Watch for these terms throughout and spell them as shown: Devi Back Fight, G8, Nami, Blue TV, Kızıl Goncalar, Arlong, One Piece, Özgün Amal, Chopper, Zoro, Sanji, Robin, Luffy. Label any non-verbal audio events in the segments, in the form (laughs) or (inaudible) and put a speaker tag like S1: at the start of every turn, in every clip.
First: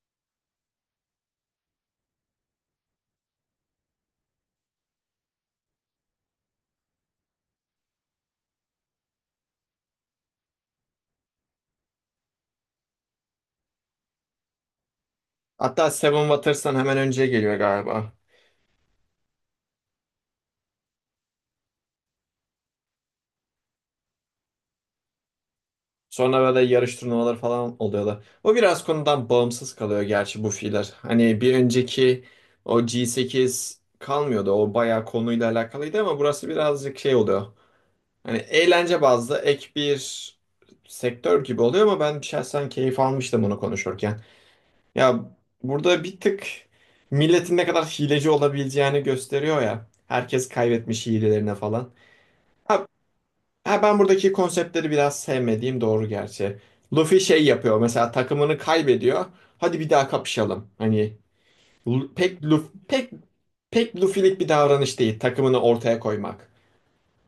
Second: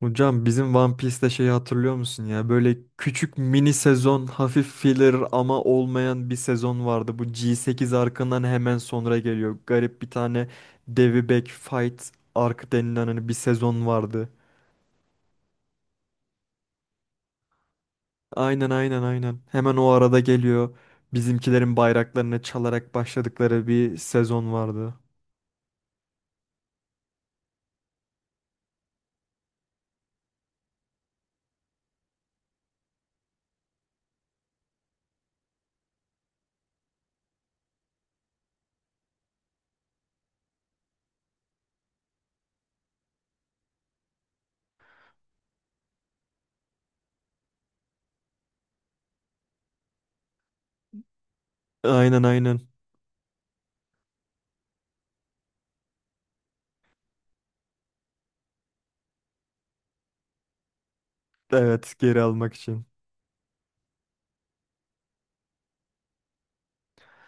S1: Hocam bizim One Piece'te şeyi hatırlıyor musun ya? Böyle küçük mini sezon, hafif filler ama olmayan bir sezon vardı. Bu G8 arkından hemen sonra geliyor. Garip bir tane Devi Back Fight arc denilen hani bir sezon vardı.
S2: Hatta Seven Waters'tan hemen önce geliyor galiba.
S1: Aynen aynen aynen. Hemen o arada geliyor. Bizimkilerin bayraklarını çalarak başladıkları bir sezon vardı.
S2: Sonra böyle yarış turnuvaları falan oluyorlar. O biraz konudan bağımsız kalıyor gerçi bu fiiller. Hani bir önceki o G8 kalmıyordu. O bayağı konuyla alakalıydı ama burası birazcık şey oluyor. Hani eğlence bazlı ek bir sektör gibi oluyor ama ben şahsen keyif almıştım bunu konuşurken. Ya burada bir tık milletin ne kadar hileci olabileceğini gösteriyor ya. Herkes kaybetmiş hilelerine falan.
S1: Aynen aynen.
S2: Ha, Ha, ben buradaki konseptleri biraz sevmediğim doğru gerçi. Luffy şey yapıyor mesela takımını kaybediyor. Hadi bir daha kapışalım. Hani
S1: Evet,
S2: Lu-
S1: geri
S2: pek
S1: almak
S2: Luffy,
S1: için.
S2: pek pek Luffy'lik bir davranış değil takımını ortaya koymak.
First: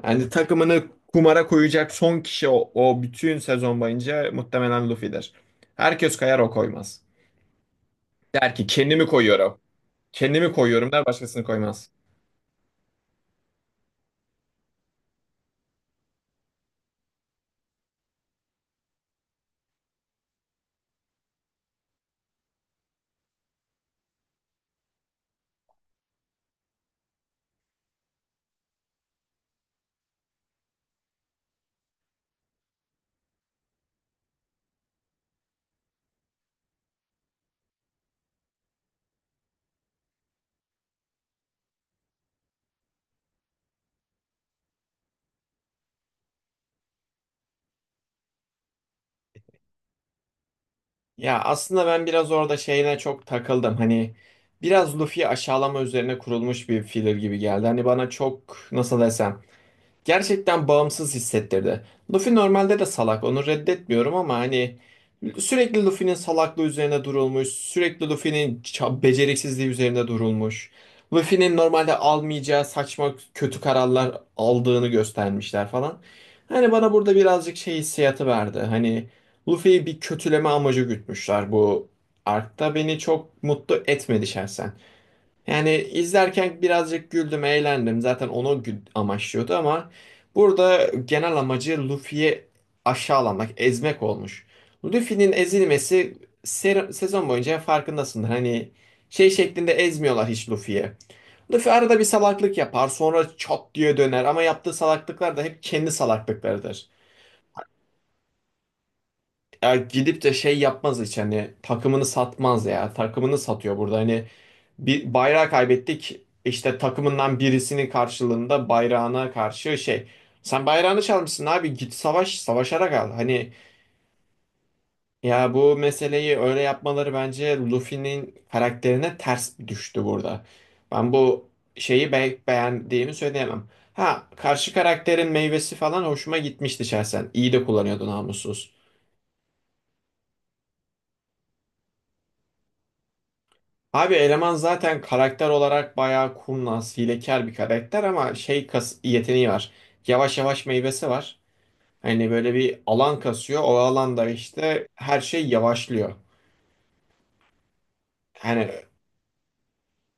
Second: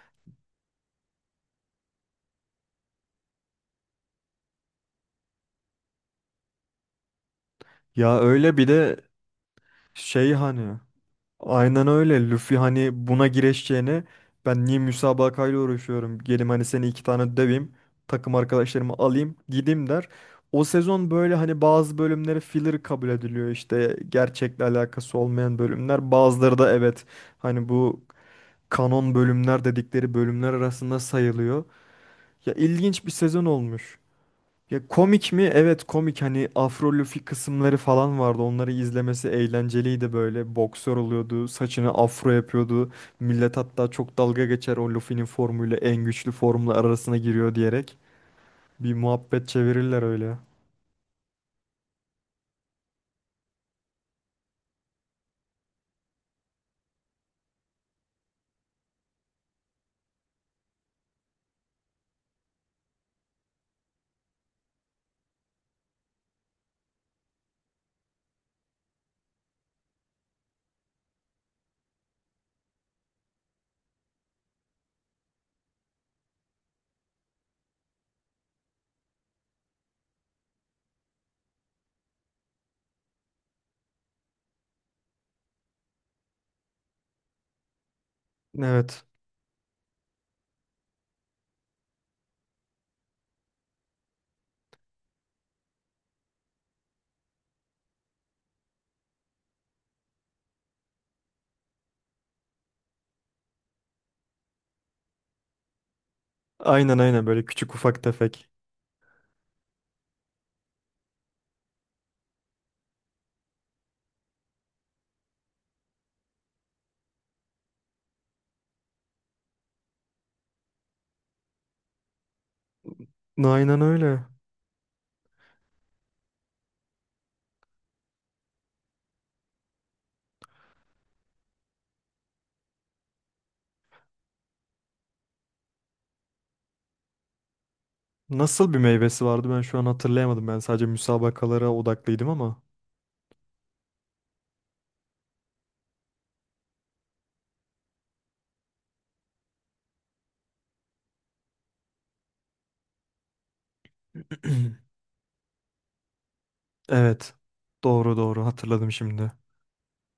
S2: Yani takımını kumara koyacak son kişi o bütün sezon boyunca muhtemelen Luffy'dir. Herkes kayar o koymaz.
S1: Ya
S2: Der
S1: öyle
S2: ki
S1: bir de
S2: kendimi koyuyorum.
S1: şey
S2: Kendimi
S1: hani.
S2: koyuyorum der başkasını
S1: Aynen
S2: koymaz.
S1: öyle. Luffy hani buna gireşeceğine ben niye müsabakayla uğraşıyorum? Gelim hani seni iki tane döveyim. Takım arkadaşlarımı alayım gideyim der. O sezon böyle hani bazı bölümleri filler kabul ediliyor, işte gerçekle alakası olmayan bölümler. Bazıları da evet, hani bu kanon bölümler dedikleri bölümler arasında sayılıyor. Ya ilginç bir sezon olmuş. Ya komik mi? Evet, komik. Hani Afro kısımları falan vardı. Onları izlemesi eğlenceliydi böyle. Boksör oluyordu. Saçını afro yapıyordu. Millet hatta çok dalga geçer, o Luffy'nin formuyla en güçlü formla arasına giriyor diyerek. Bir muhabbet çevirirler öyle.
S2: Ya aslında ben biraz orada şeyine çok takıldım. Hani biraz Luffy'yi aşağılama üzerine kurulmuş bir filler gibi geldi. Hani bana çok nasıl desem gerçekten bağımsız hissettirdi. Luffy normalde de salak, onu reddetmiyorum ama hani sürekli Luffy'nin salaklığı üzerine durulmuş, sürekli Luffy'nin beceriksizliği üzerine durulmuş. Luffy'nin normalde almayacağı saçma kötü kararlar aldığını göstermişler falan. Hani bana burada birazcık şey hissiyatı verdi. Hani Luffy'yi bir kötüleme amacı gütmüşler bu arkta beni çok mutlu etmedi şahsen. Yani izlerken birazcık güldüm, eğlendim. Zaten onu
S1: Evet.
S2: amaçlıyordu ama burada genel amacı Luffy'yi aşağılamak, ezmek olmuş. Luffy'nin ezilmesi sezon boyunca farkındasındır. Hani şey şeklinde ezmiyorlar hiç Luffy'ye. Luffy arada bir salaklık yapar, sonra çat diye döner ama yaptığı salaklıklar da hep kendi salaklıklarıdır.
S1: Aynen aynen, böyle küçük ufak tefek.
S2: Ya gidip de şey yapmaz hiç hani takımını satmaz ya. Takımını satıyor burada hani bir bayrağı kaybettik. İşte takımından birisinin karşılığında bayrağına karşı şey. Sen bayrağını çalmışsın abi git savaş savaşarak al. Hani
S1: Aynen öyle.
S2: ya bu meseleyi öyle yapmaları bence Luffy'nin karakterine ters düştü burada. Ben bu şeyi beğendiğimi söyleyemem. Ha karşı karakterin meyvesi falan hoşuma gitmişti şahsen. İyi de kullanıyordu
S1: Nasıl
S2: namussuz.
S1: bir meyvesi vardı, ben şu an hatırlayamadım. Ben sadece müsabakalara odaklıydım ama.
S2: Abi eleman zaten karakter olarak bayağı kurnaz, hilekar bir karakter ama şey kas yeteneği var. Yavaş yavaş meyvesi var. Hani böyle bir alan kasıyor. O alanda işte
S1: (clears throat)
S2: her şey yavaşlıyor.
S1: Evet. Doğru doğru,
S2: Hani
S1: hatırladım şimdi.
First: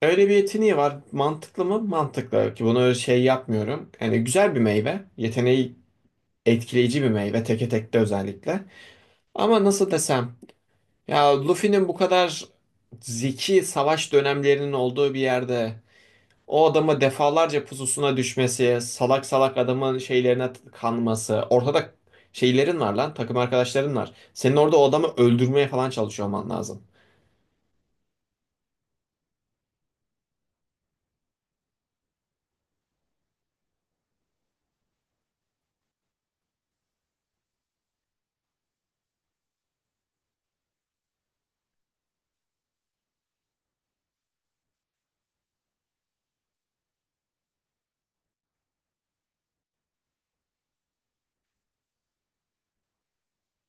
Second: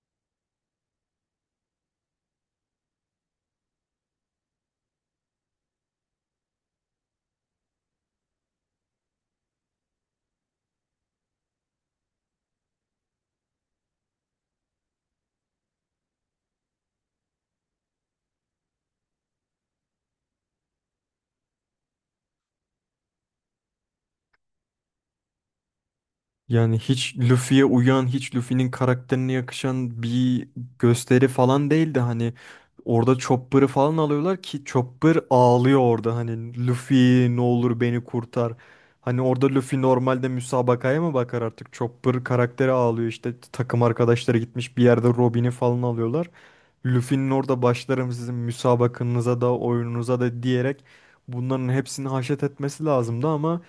S2: öyle bir yeteneği var. Mantıklı mı? Mantıklı. Ki bunu şey yapmıyorum. Yani güzel bir meyve. Yeteneği etkileyici bir meyve. Teke tekte özellikle. Ama nasıl desem? Ya Luffy'nin bu kadar zeki savaş dönemlerinin olduğu bir yerde o adamı defalarca pususuna düşmesi, salak salak adamın şeylerine kanması. Ortada şeylerin var lan, takım arkadaşların var. Senin orada o adamı öldürmeye falan çalışıyor olman
S1: Yani
S2: lazım.
S1: hiç Luffy'ye uyan, hiç Luffy'nin karakterine yakışan bir gösteri falan değildi. Hani orada Chopper'ı falan alıyorlar ki Chopper ağlıyor orada. Hani Luffy ne olur beni kurtar. Hani orada Luffy normalde müsabakaya mı bakar artık? Chopper karakteri ağlıyor, işte takım arkadaşları gitmiş, bir yerde Robin'i falan alıyorlar. Luffy'nin orada başlarım sizin müsabakanıza da oyununuza da diyerek bunların hepsini haşet etmesi lazımdı ama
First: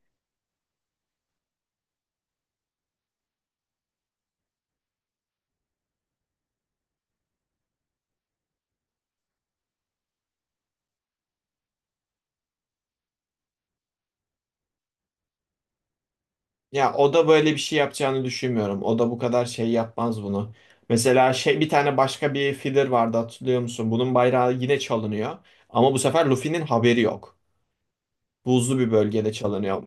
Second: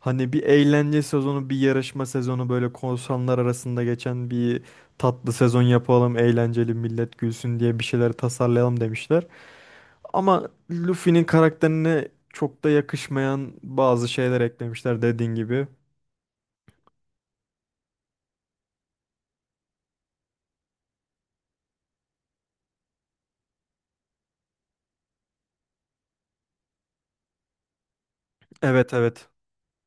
S1: hani bir eğlence sezonu, bir yarışma sezonu, böyle korsanlar arasında geçen bir tatlı sezon yapalım, eğlenceli, millet gülsün diye bir şeyler tasarlayalım demişler. Ama Luffy'nin karakterine çok da yakışmayan bazı şeyler eklemişler, dediğin gibi.
S2: Ya o da böyle bir şey yapacağını düşünmüyorum. O da bu kadar şey yapmaz bunu. Mesela şey bir tane başka bir filler vardı hatırlıyor musun? Bunun bayrağı yine çalınıyor. Ama bu sefer Luffy'nin haberi yok. Buzlu bir
S1: Evet evet.
S2: bölgede çalınıyor.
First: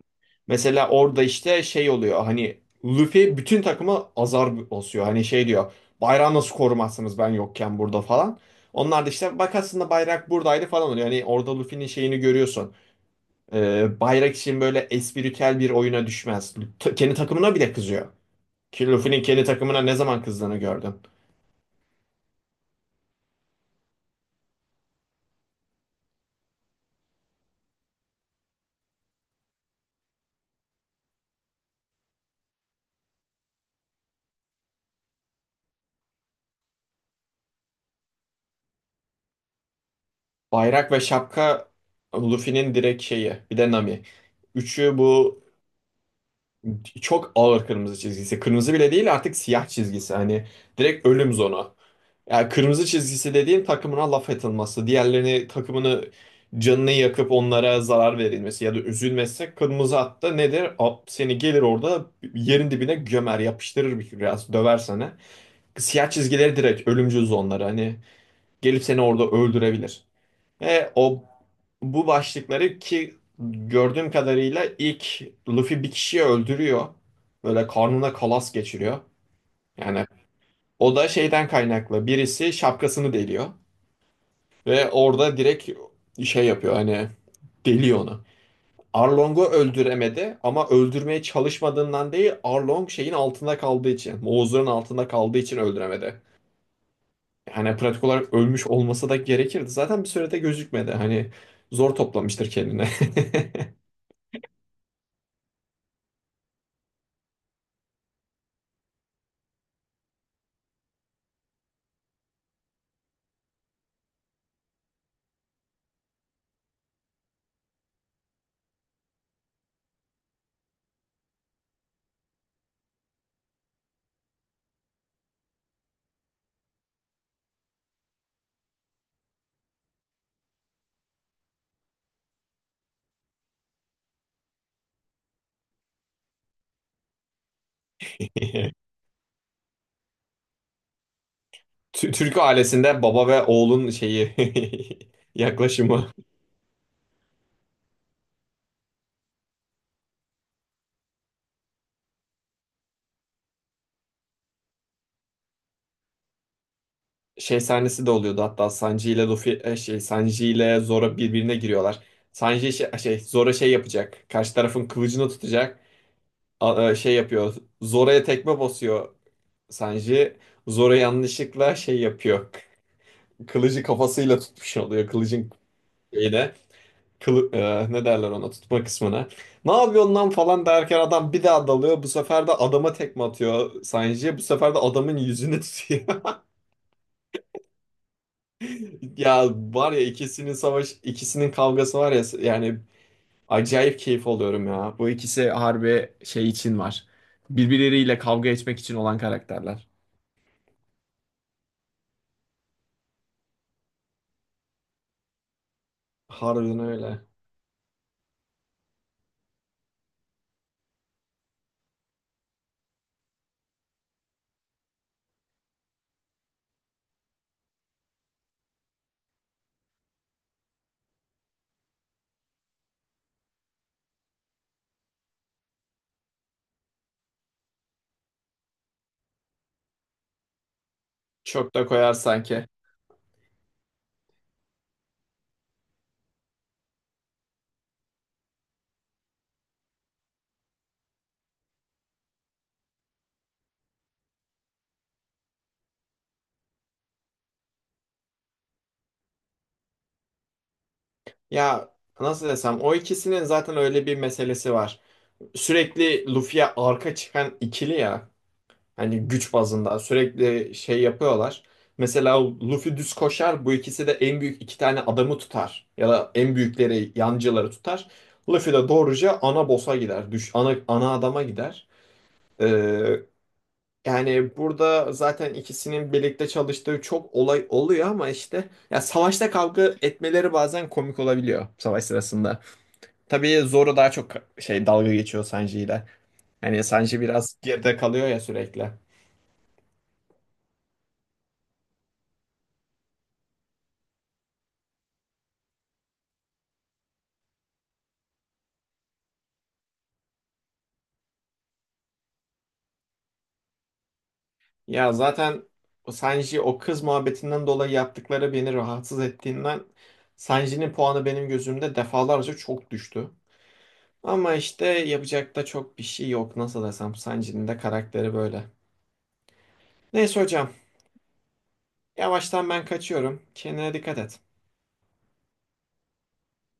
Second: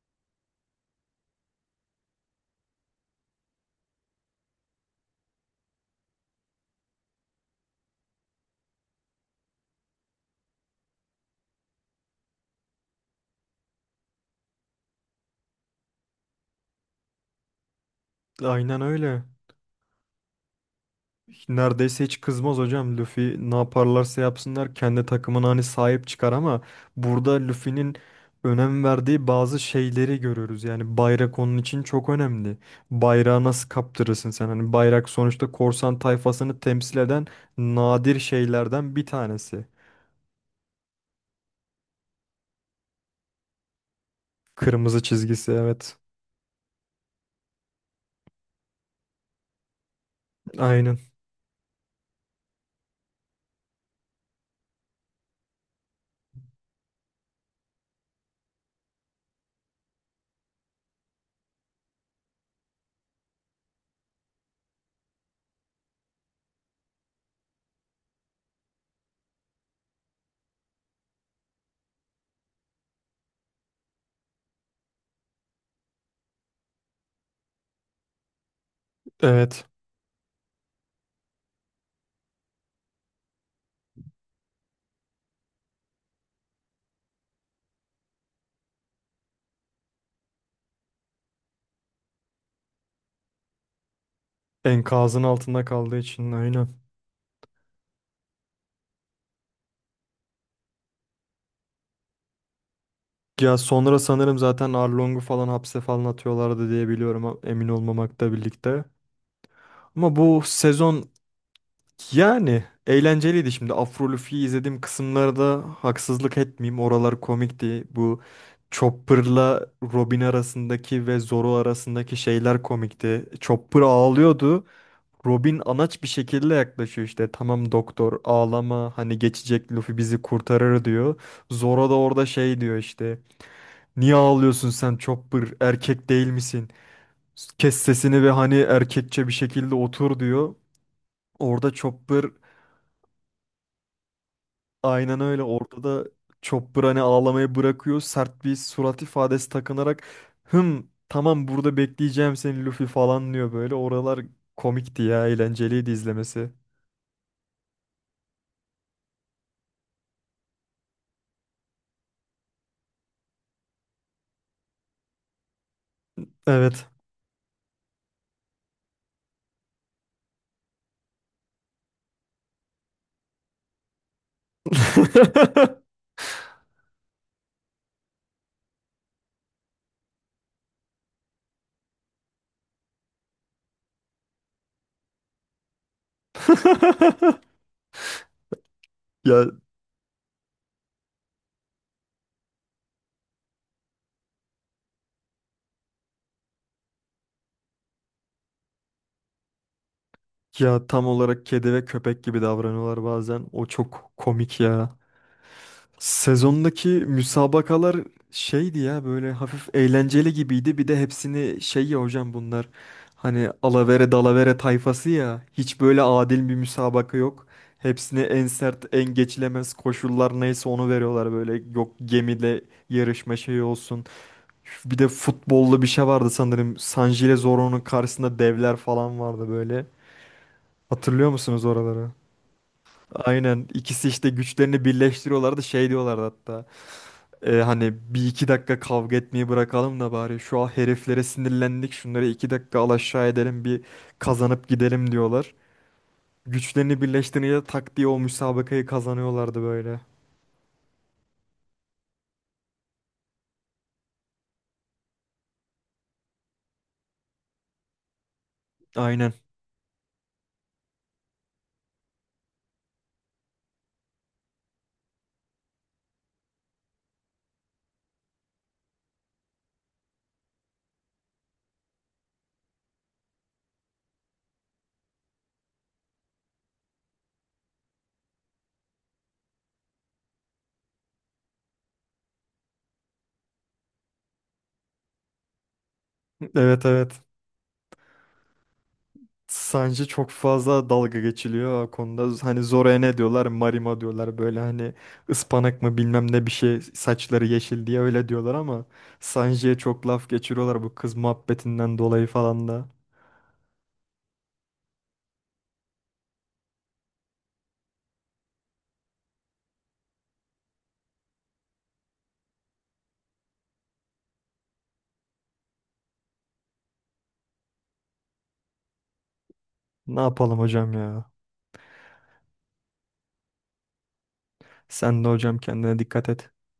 S2: Mesela orada işte şey oluyor hani Luffy bütün takıma azar basıyor. Hani şey diyor bayrağı nasıl korumazsınız ben yokken burada falan. Onlar da işte bak aslında bayrak buradaydı falan oluyor. Hani orada Luffy'nin şeyini görüyorsun. Bayrak için böyle espritüel bir oyuna düşmez. Kendi takımına bile kızıyor.
S1: Aynen
S2: Ki Luffy'nin
S1: öyle.
S2: kendi takımına ne zaman kızdığını gördün.
S1: Neredeyse hiç kızmaz hocam. Luffy ne yaparlarsa yapsınlar kendi takımına hani sahip çıkar ama burada Luffy'nin önem verdiği bazı şeyleri görüyoruz. Yani bayrak onun için çok önemli. Bayrağı nasıl kaptırırsın sen? Hani bayrak sonuçta korsan tayfasını temsil eden nadir şeylerden bir tanesi.
S2: Bayrak ve şapka Luffy'nin direkt şeyi. Bir de Nami. Üçü
S1: Kırmızı
S2: bu
S1: çizgisi, evet.
S2: çok ağır kırmızı çizgisi. Kırmızı bile değil artık siyah çizgisi. Hani
S1: Aynen.
S2: direkt ölüm zonu. Yani kırmızı çizgisi dediğin takımına laf atılması. Diğerlerini takımını canını yakıp onlara zarar verilmesi ya da üzülmesi. Kırmızı hatta nedir? Seni gelir orada yerin dibine gömer, yapıştırır bir biraz, döver sana. Siyah çizgileri direkt ölümcül zonları. Hani gelip seni orada öldürebilir. O bu başlıkları ki gördüğüm kadarıyla ilk Luffy bir kişiyi öldürüyor. Böyle karnına kalas geçiriyor.
S1: Evet.
S2: Yani o da şeyden kaynaklı. Birisi şapkasını deliyor ve orada direkt şey yapıyor hani deliyor onu. Arlong'u öldüremedi ama öldürmeye çalışmadığından değil Arlong şeyin altında kaldığı için, Moğuzların altında
S1: Enkazın
S2: kaldığı için
S1: altında kaldığı
S2: öldüremedi.
S1: için, aynen.
S2: Yani pratik olarak ölmüş olması da gerekirdi. Zaten bir sürede gözükmedi. Hani zor toplamıştır kendine.
S1: Ya
S2: (laughs)
S1: sonra sanırım zaten Arlong'u falan hapse falan atıyorlardı diye biliyorum, emin olmamakla birlikte. Ama bu sezon yani eğlenceliydi şimdi. Afro Luffy'yi izlediğim kısımlarda haksızlık etmeyeyim, oralar komikti. Bu Chopper'la Robin arasındaki ve Zoro arasındaki şeyler komikti. Chopper ağlıyordu. Robin anaç bir şekilde yaklaşıyor işte. Tamam doktor, ağlama, hani geçecek, Luffy bizi kurtarır diyor. Zoro da orada şey diyor işte. Niye ağlıyorsun sen Chopper, erkek değil misin? Kes sesini ve hani
S2: Tü-
S1: erkekçe bir şekilde otur diyor. Orada Chopper,
S2: Türk ailesinde baba ve oğlun şeyi
S1: aynen
S2: (laughs)
S1: öyle. Orada da
S2: yaklaşımı
S1: Chopper hani ağlamayı bırakıyor. Sert bir surat ifadesi takınarak hım tamam, burada bekleyeceğim seni Luffy falan diyor böyle. Oralar komikti ya. Eğlenceliydi izlemesi.
S2: şey sahnesi de oluyordu hatta Sanji ile Luffy şey Sanji ile Zoro birbirine giriyorlar. Sanji şey Zoro şey yapacak. Karşı tarafın kılıcını tutacak.
S1: Evet.
S2: Şey yapıyor. Zoro'ya tekme basıyor Sanji. Zoro yanlışlıkla şey yapıyor. Kılıcı kafasıyla tutmuş oluyor kılıcın
S1: (laughs)
S2: şeyine. Ne derler ona tutma kısmına. Ne yapıyorsun lan falan derken adam bir daha dalıyor. Bu sefer de adama tekme atıyor Sanji. Bu sefer de adamın yüzünü tutuyor. (laughs) Ya
S1: Ya
S2: var ya ikisinin kavgası var ya yani acayip keyif alıyorum ya. Bu ikisi harbi şey için var. Birbirleriyle kavga etmek için olan karakterler.
S1: ya tam olarak kedi ve köpek gibi davranıyorlar bazen. O çok komik ya.
S2: Harbiden
S1: Sezondaki
S2: öyle.
S1: müsabakalar şeydi ya, böyle hafif eğlenceli gibiydi. Bir de hepsini şey, ya hocam bunlar hani alavere dalavere tayfası ya, hiç böyle adil bir müsabaka yok. Hepsine en sert, en geçilemez koşullar neyse onu veriyorlar, böyle yok gemide yarışma şeyi olsun. Bir de futbollu bir şey vardı sanırım, San Zoro'nun karşısında devler falan vardı böyle. Hatırlıyor musunuz
S2: Çok da
S1: oraları?
S2: koyar sanki.
S1: Aynen, ikisi işte güçlerini birleştiriyorlardı, şey diyorlardı hatta. Hani bir iki dakika kavga etmeyi bırakalım da bari şu an heriflere sinirlendik, şunları iki dakika al aşağı edelim, bir kazanıp gidelim diyorlar. Güçlerini birleştirince tak diye o müsabakayı kazanıyorlardı böyle.
S2: Ya nasıl desem o ikisinin zaten öyle bir meselesi var. Sürekli Luffy'ye arka çıkan ikili ya. Hani
S1: Aynen.
S2: güç bazında sürekli şey yapıyorlar. Mesela Luffy düz koşar bu ikisi de en büyük iki tane adamı tutar. Ya da en büyükleri yancıları tutar. Luffy de doğruca ana boss'a gider. Ana adama gider. Ee, Yani burada zaten ikisinin birlikte çalıştığı çok olay oluyor ama işte ya savaşta kavga etmeleri bazen komik olabiliyor savaş sırasında. Tabii Zoro daha çok şey dalga geçiyor Sanji ile. Hani
S1: Evet evet.
S2: Sanji biraz geride kalıyor ya sürekli.
S1: Sanji çok fazla dalga geçiliyor o konuda. Hani Zora'ya ne diyorlar? Marima diyorlar böyle, hani ıspanak mı bilmem ne bir şey, saçları yeşil diye öyle diyorlar ama Sanji'ye çok laf geçiriyorlar bu kız muhabbetinden dolayı falan da.
S2: Ya zaten o Sanji o kız muhabbetinden dolayı yaptıkları beni rahatsız ettiğinden Sanji'nin puanı benim gözümde defalarca çok düştü. Ama işte yapacak da çok bir şey yok. Nasıl desem Sanji'nin de karakteri böyle.
S1: Ne
S2: Neyse
S1: yapalım
S2: hocam,
S1: hocam ya?
S2: yavaştan ben kaçıyorum. Kendine dikkat et.
S1: Sen de hocam kendine dikkat et.